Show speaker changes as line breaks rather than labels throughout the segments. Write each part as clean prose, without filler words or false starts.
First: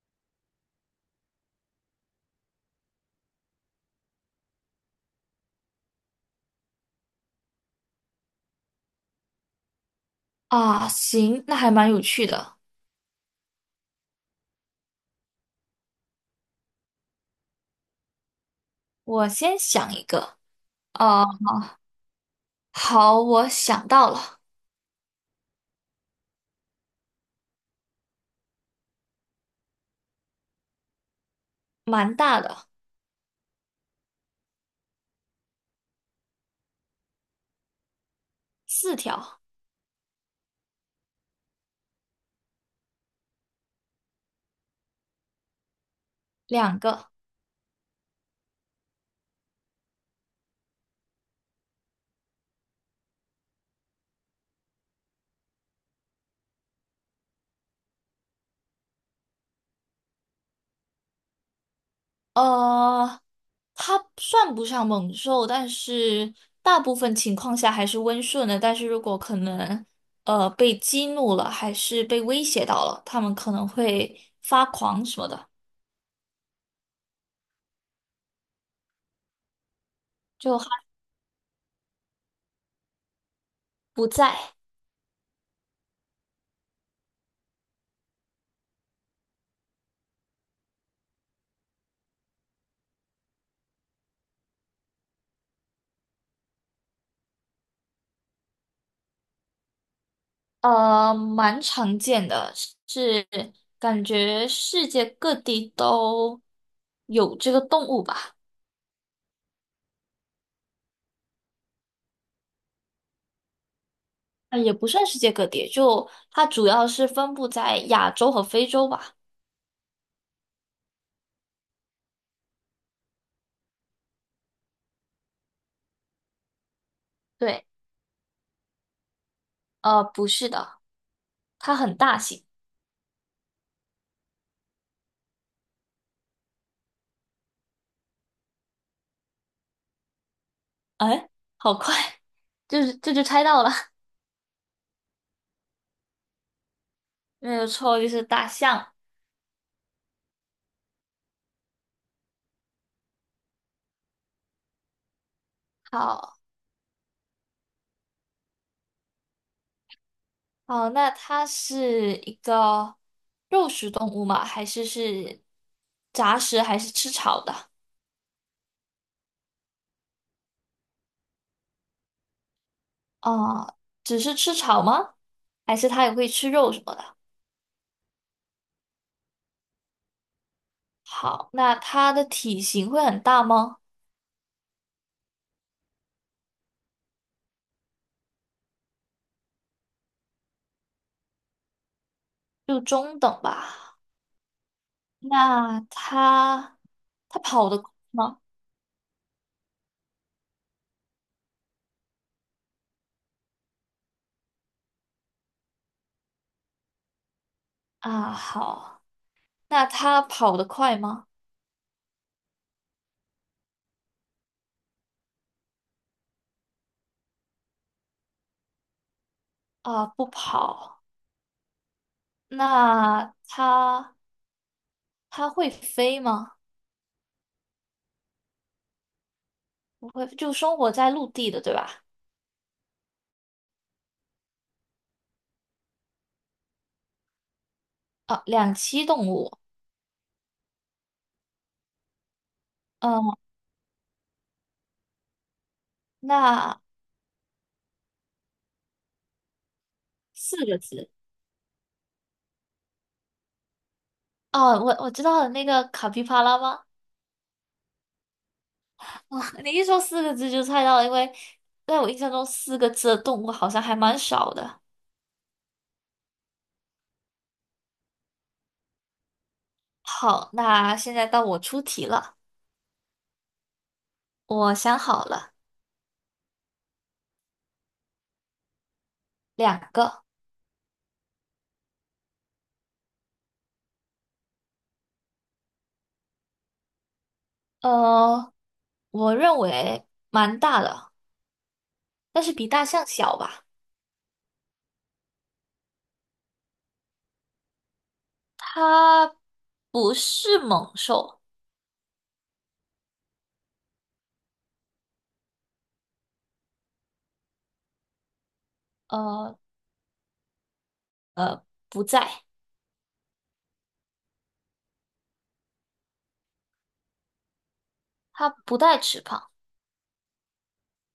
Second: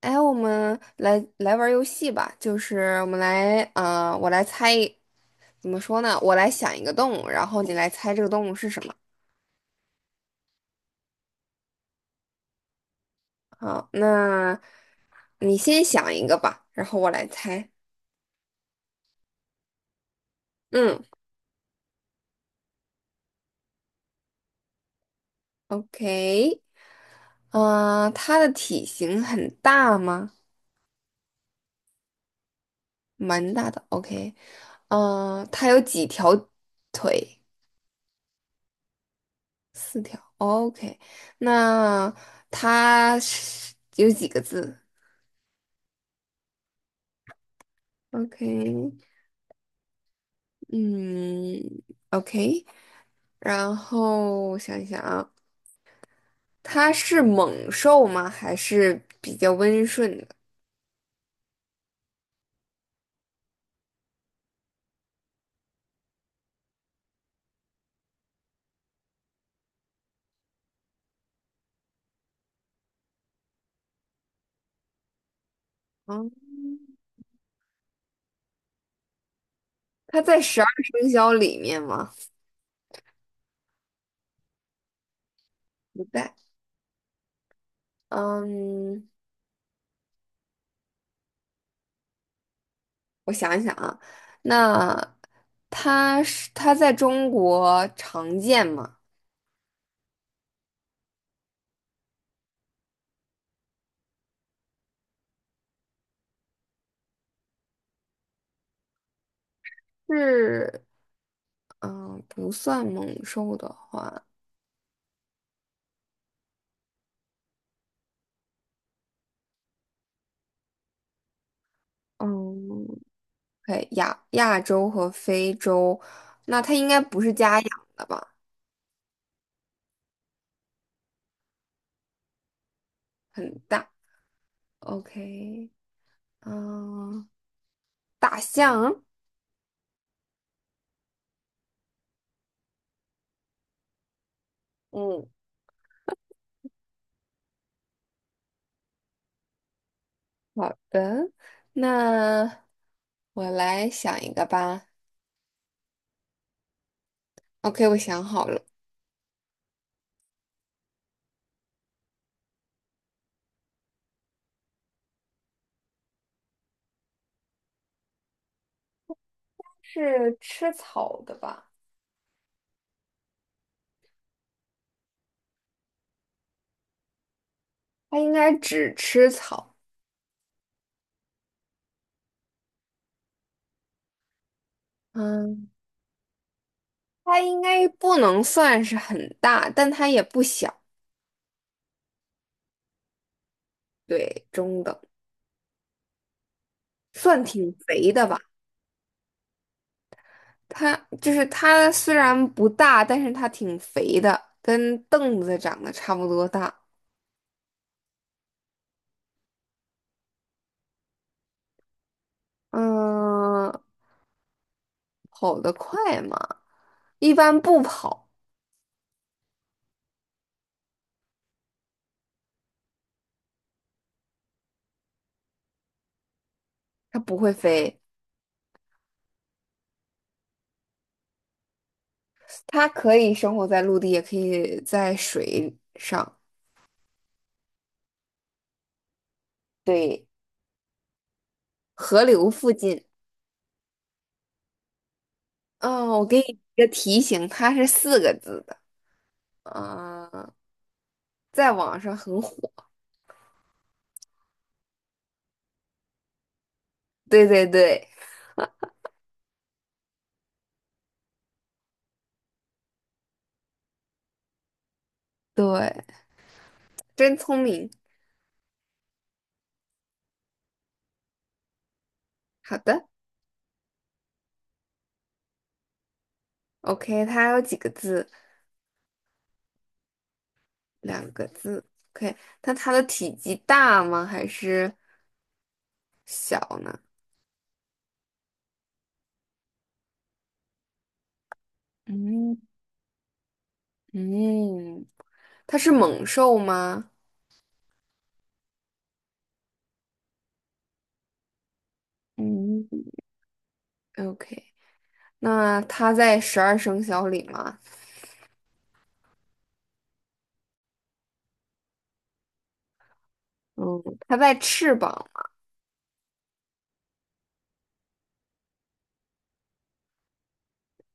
哎，我们来玩儿游戏吧，就是我们来，我来猜一怎么说呢？我来想一个动物，然后你来猜这个动物是什么。
啊，行，那还蛮有趣的。
好，那你先想一个吧，然后我来猜。
我先想一个，
嗯
啊，好，我想到了，
，OK，它的体型很大吗？
蛮大的，
蛮大的，OK，它有几条腿？
四条，
四条，OK，那它是有几个字
两个。
？OK，嗯，OK，然后我想一想啊，它是猛兽吗？还是比较温顺的？
呃，它算不上猛兽，但是大部分情况下还是温顺的。但是如果可能，被激怒了，还是被威胁到了，他们可能会发狂什么的，
嗯，它在
就
十二
还
生肖里面吗？
不在。
不在。嗯，我想一想啊，那它在中国常见吗？
蛮常见的，是感觉世界各地都有这个动物吧？
是，嗯，不算猛兽的话，
也不算世界各地，就它主要是分布在亚洲和非洲吧？
嗯，对，亚洲和非洲，那它应该不是家
对，
养的吧？
不是的，它很大型。
很大。OK，嗯，大象。
哎，好快，就是这就猜到了，
嗯，
没有错，就是大象。
好的，那我来想一个吧。
好，
OK，我想好了，
好，那它是一个肉食动物吗？还是是杂食，还是吃草的？
是吃草的吧？
啊，只是吃草吗？还是它也会吃肉什么的？
它应该只吃草。
好，那它的体型会很大吗？
嗯，它应该不能算是很大，但它也不小，
就中等吧。
对，中等，
那它
算
跑
挺
得快
肥的吧。
吗？
它就是它虽然不大，但是它挺肥的，跟凳子长得差不多大。
啊，好，那它跑得快吗？
嗯，跑得快嘛。一般不跑，
啊，不跑。那它会飞吗？
它不会飞，
不会，就生活在陆地的，对吧？
它可以生活在陆地，也可以在水上，
啊，两栖动物。
对，河流附近。
嗯，
嗯，我给你
那
一个提醒，它是四个字的，嗯，
四个字。
在网上很火。
哦，我知道了，那个卡皮巴拉吗？
对对对
哇，你一说四个字就猜到了，因为在我印象中四个字的动物好像还蛮少的。
对，真聪明。
好，那现在到我出题了，
好的
我想好了，
，OK，它有几个字？
两个，
两个字。OK，那它的体积大吗？还是小呢？
呃，我认为蛮大的，但是
嗯
比大象小吧。
嗯，它是猛兽吗？
它不是猛兽，
嗯，OK。那它在十二生肖里吗？
呃，不在，
嗯，它在翅膀，
它不带翅膀，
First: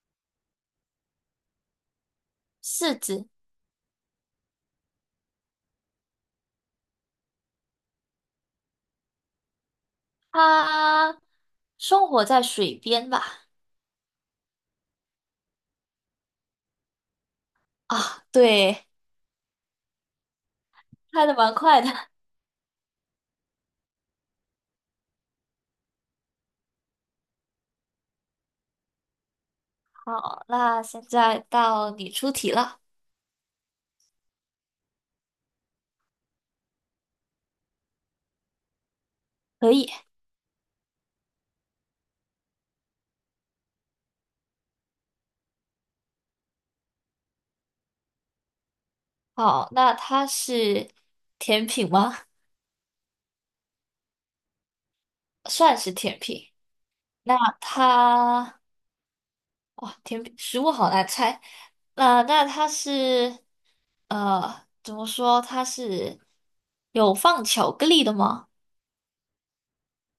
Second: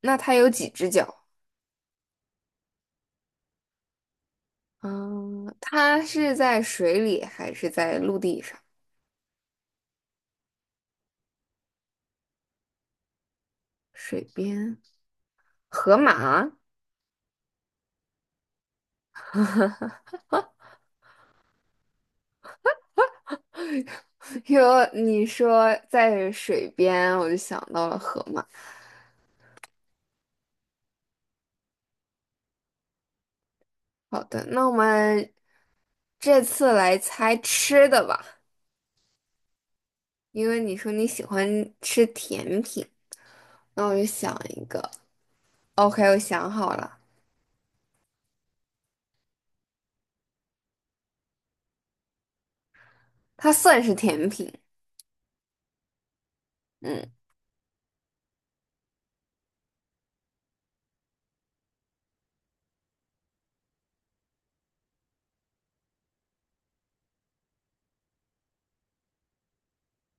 那它有几只脚？
四肢，
嗯，它是在水里还是在陆地上？
它生活在水边吧？
水边，河马。
啊，对，猜的蛮快的。
哟！你说在水边，我就想到了河马。
好，那现在到你出题了，
好的，那我们这次来猜吃的吧，
可以。
因为你说你喜欢吃甜品，那我就想一个。OK，我想好了，
好，那它是甜品吗？
它算是甜品。
算是甜品。
嗯。
那它，哇，甜品，食物好难猜。那它是，怎么说？它是有放巧克力的吗？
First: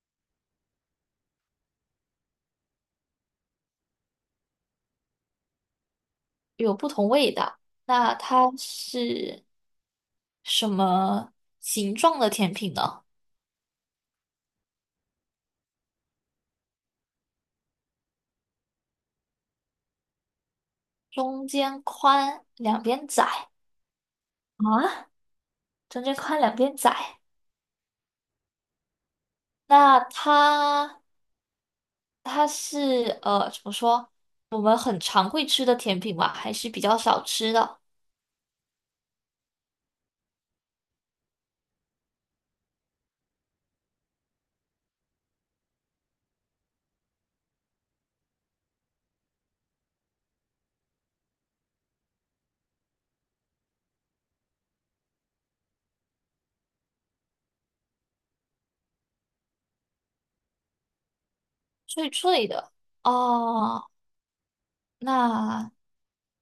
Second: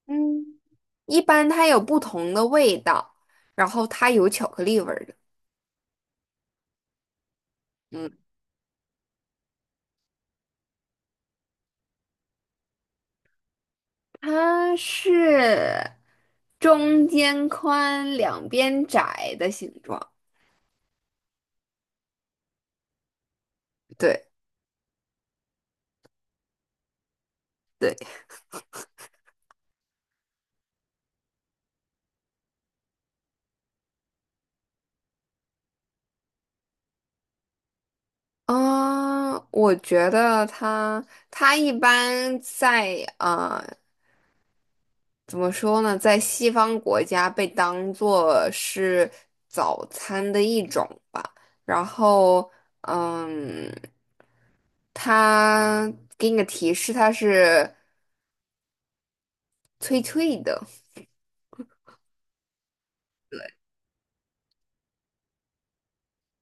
嗯，一般它有不同的味道，然后它有巧克力味儿的。
有不同味道。那
嗯，
它是什么形状的甜品呢？
它是中间宽、两边窄的形状。
中间宽，两边窄
对
啊？中间宽，两边窄。
对，
那它是怎么说？我们很常会吃的甜品吗？还是比较少吃的？
嗯，我觉得它它一般在啊。怎么说呢，在西方国家被当做是早餐的一种吧。然后，嗯，它给你个提示，它是脆脆的，
脆脆的哦。那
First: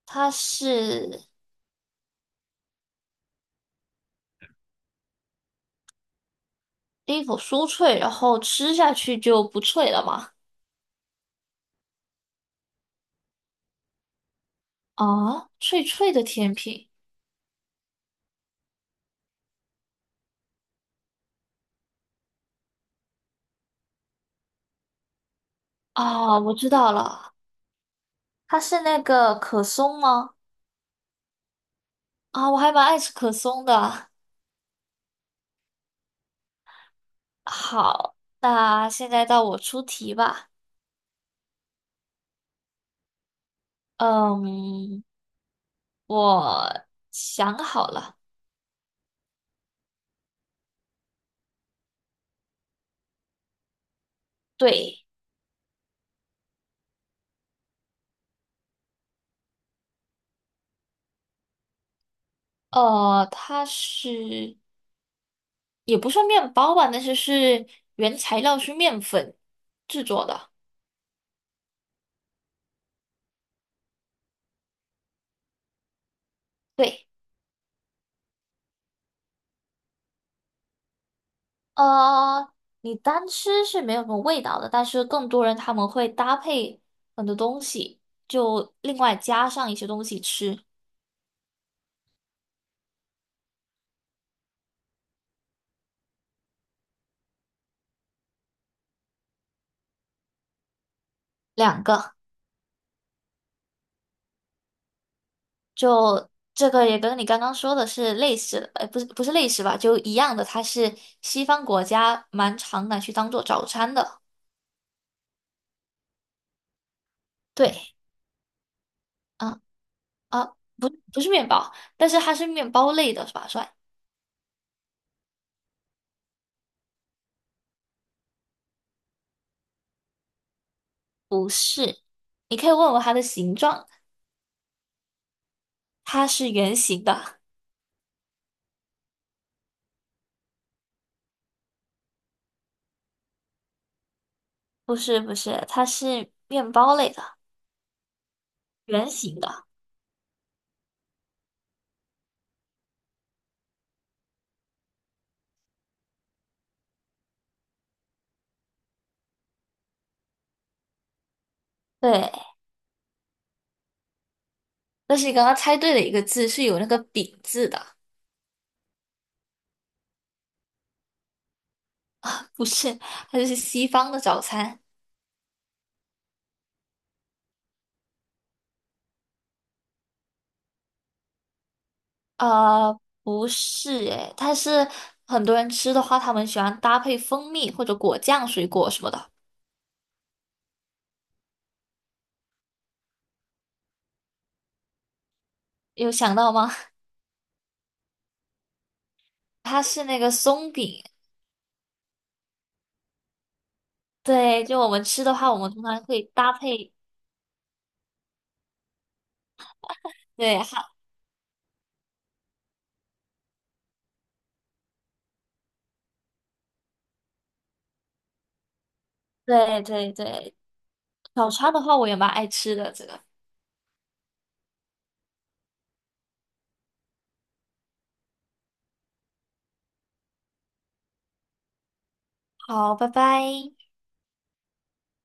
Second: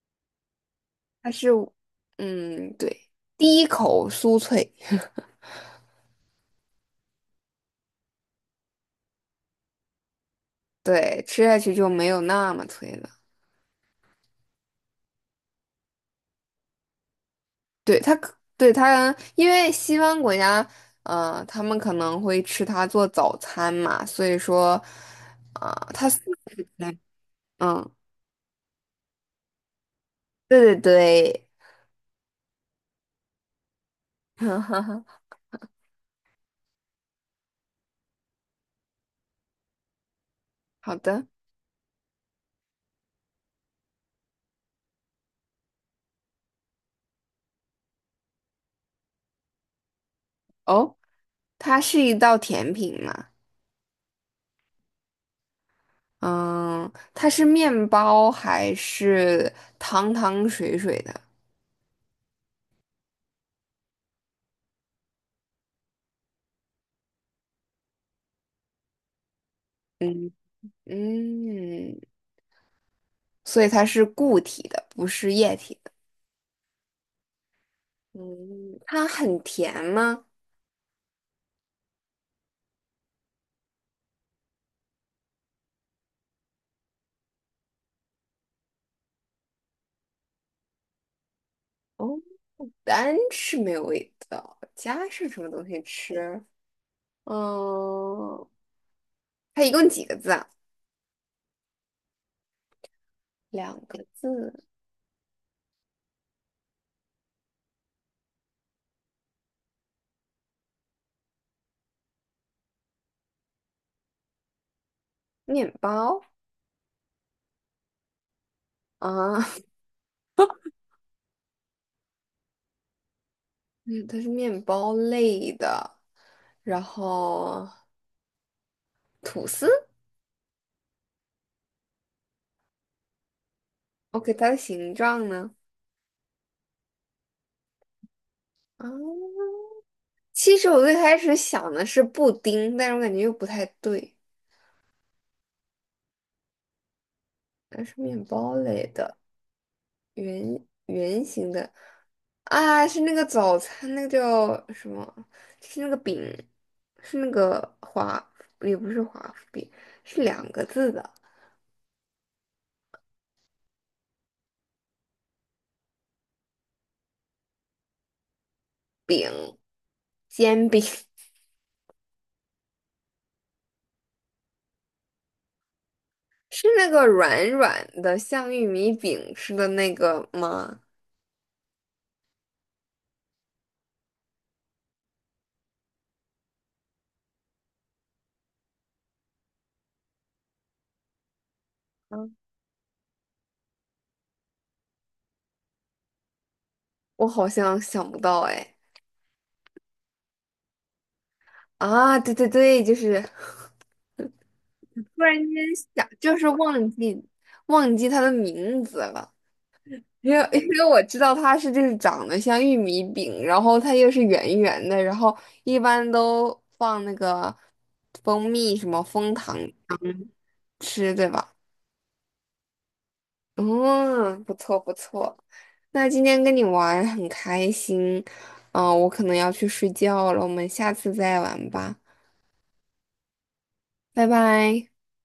它是
它是，嗯，对，第一口酥脆，
一口酥脆，然后吃下去就不脆了吗？
对，吃下去就没有那么脆了。
啊，脆脆的甜品
对，它可，对，它，因为西方国家，他们可能会吃它做早餐嘛，所以说，啊、它。
啊，我知道了，
嗯，
它是那个可松吗？
对对对，
啊，我还蛮爱吃可松的。好，那现在到我出题吧。
好的。
嗯，我想好了。
哦，它是一道甜品嘛？
对，
嗯，它是面包还是汤汤水水的？
它是也不算面包吧，但是是原材料是面粉制作
嗯
的。
嗯，所以它是固体的，不是液体的。
对，
嗯，它很甜吗？
呃，你单吃是没有什么味道的，但是更多人他们会搭配很多东西，就另外加上一些东西吃。
哦，单吃没有味道，加上什么东西吃？嗯，它一共几个字啊？
两个，
两个字，
就这个也跟你刚刚说的是类似的，不是类似吧，就一样的，它是西方国家蛮常拿去当做早餐的。
面包
对。
啊，
啊。啊，不，不是面包，但是它是面包类的，是吧？算，
嗯，它是面包类的，然后吐司。
你可以问问它的形状，
OK，它的形状呢？
它是圆形的，
啊、其实我最开始想的是布丁，但是我感觉又不太对。
不是，它是面包类的，
它是面包类
圆
的，
形的。
圆圆形的啊，是那个早餐，那个叫什么？就是那个饼，是那个华，也不是华夫饼，是两个字的
对，但是你刚刚猜对了一个字，是有那个饼字的，
饼，煎饼，
不是，它就是西方的早餐。
是那个软软的，像玉米饼似的那个吗？
呃，不是诶，它是很多人吃的话，他们喜欢搭配蜂蜜或者果酱、水果什么的，
嗯，
有想到吗？
我好像想不到哎。
它是那个松饼，
啊，对对对，就是
对，就我们
突
吃的
然
话，我
间
们通常
想，
会
就是
搭
忘
配。
记忘记它的名字了，因为
对，
因为我知道它是就是长得像玉米饼，然后它又是圆圆的，然后一般都放那个蜂蜜什么蜂糖
对对对，
吃，对
早
吧？
茶的话我也蛮爱吃的，这个。
嗯，不错不错。那今天跟你玩很开心，嗯、我可能要去睡觉了，我们下次再玩吧，
好，拜拜。
拜拜。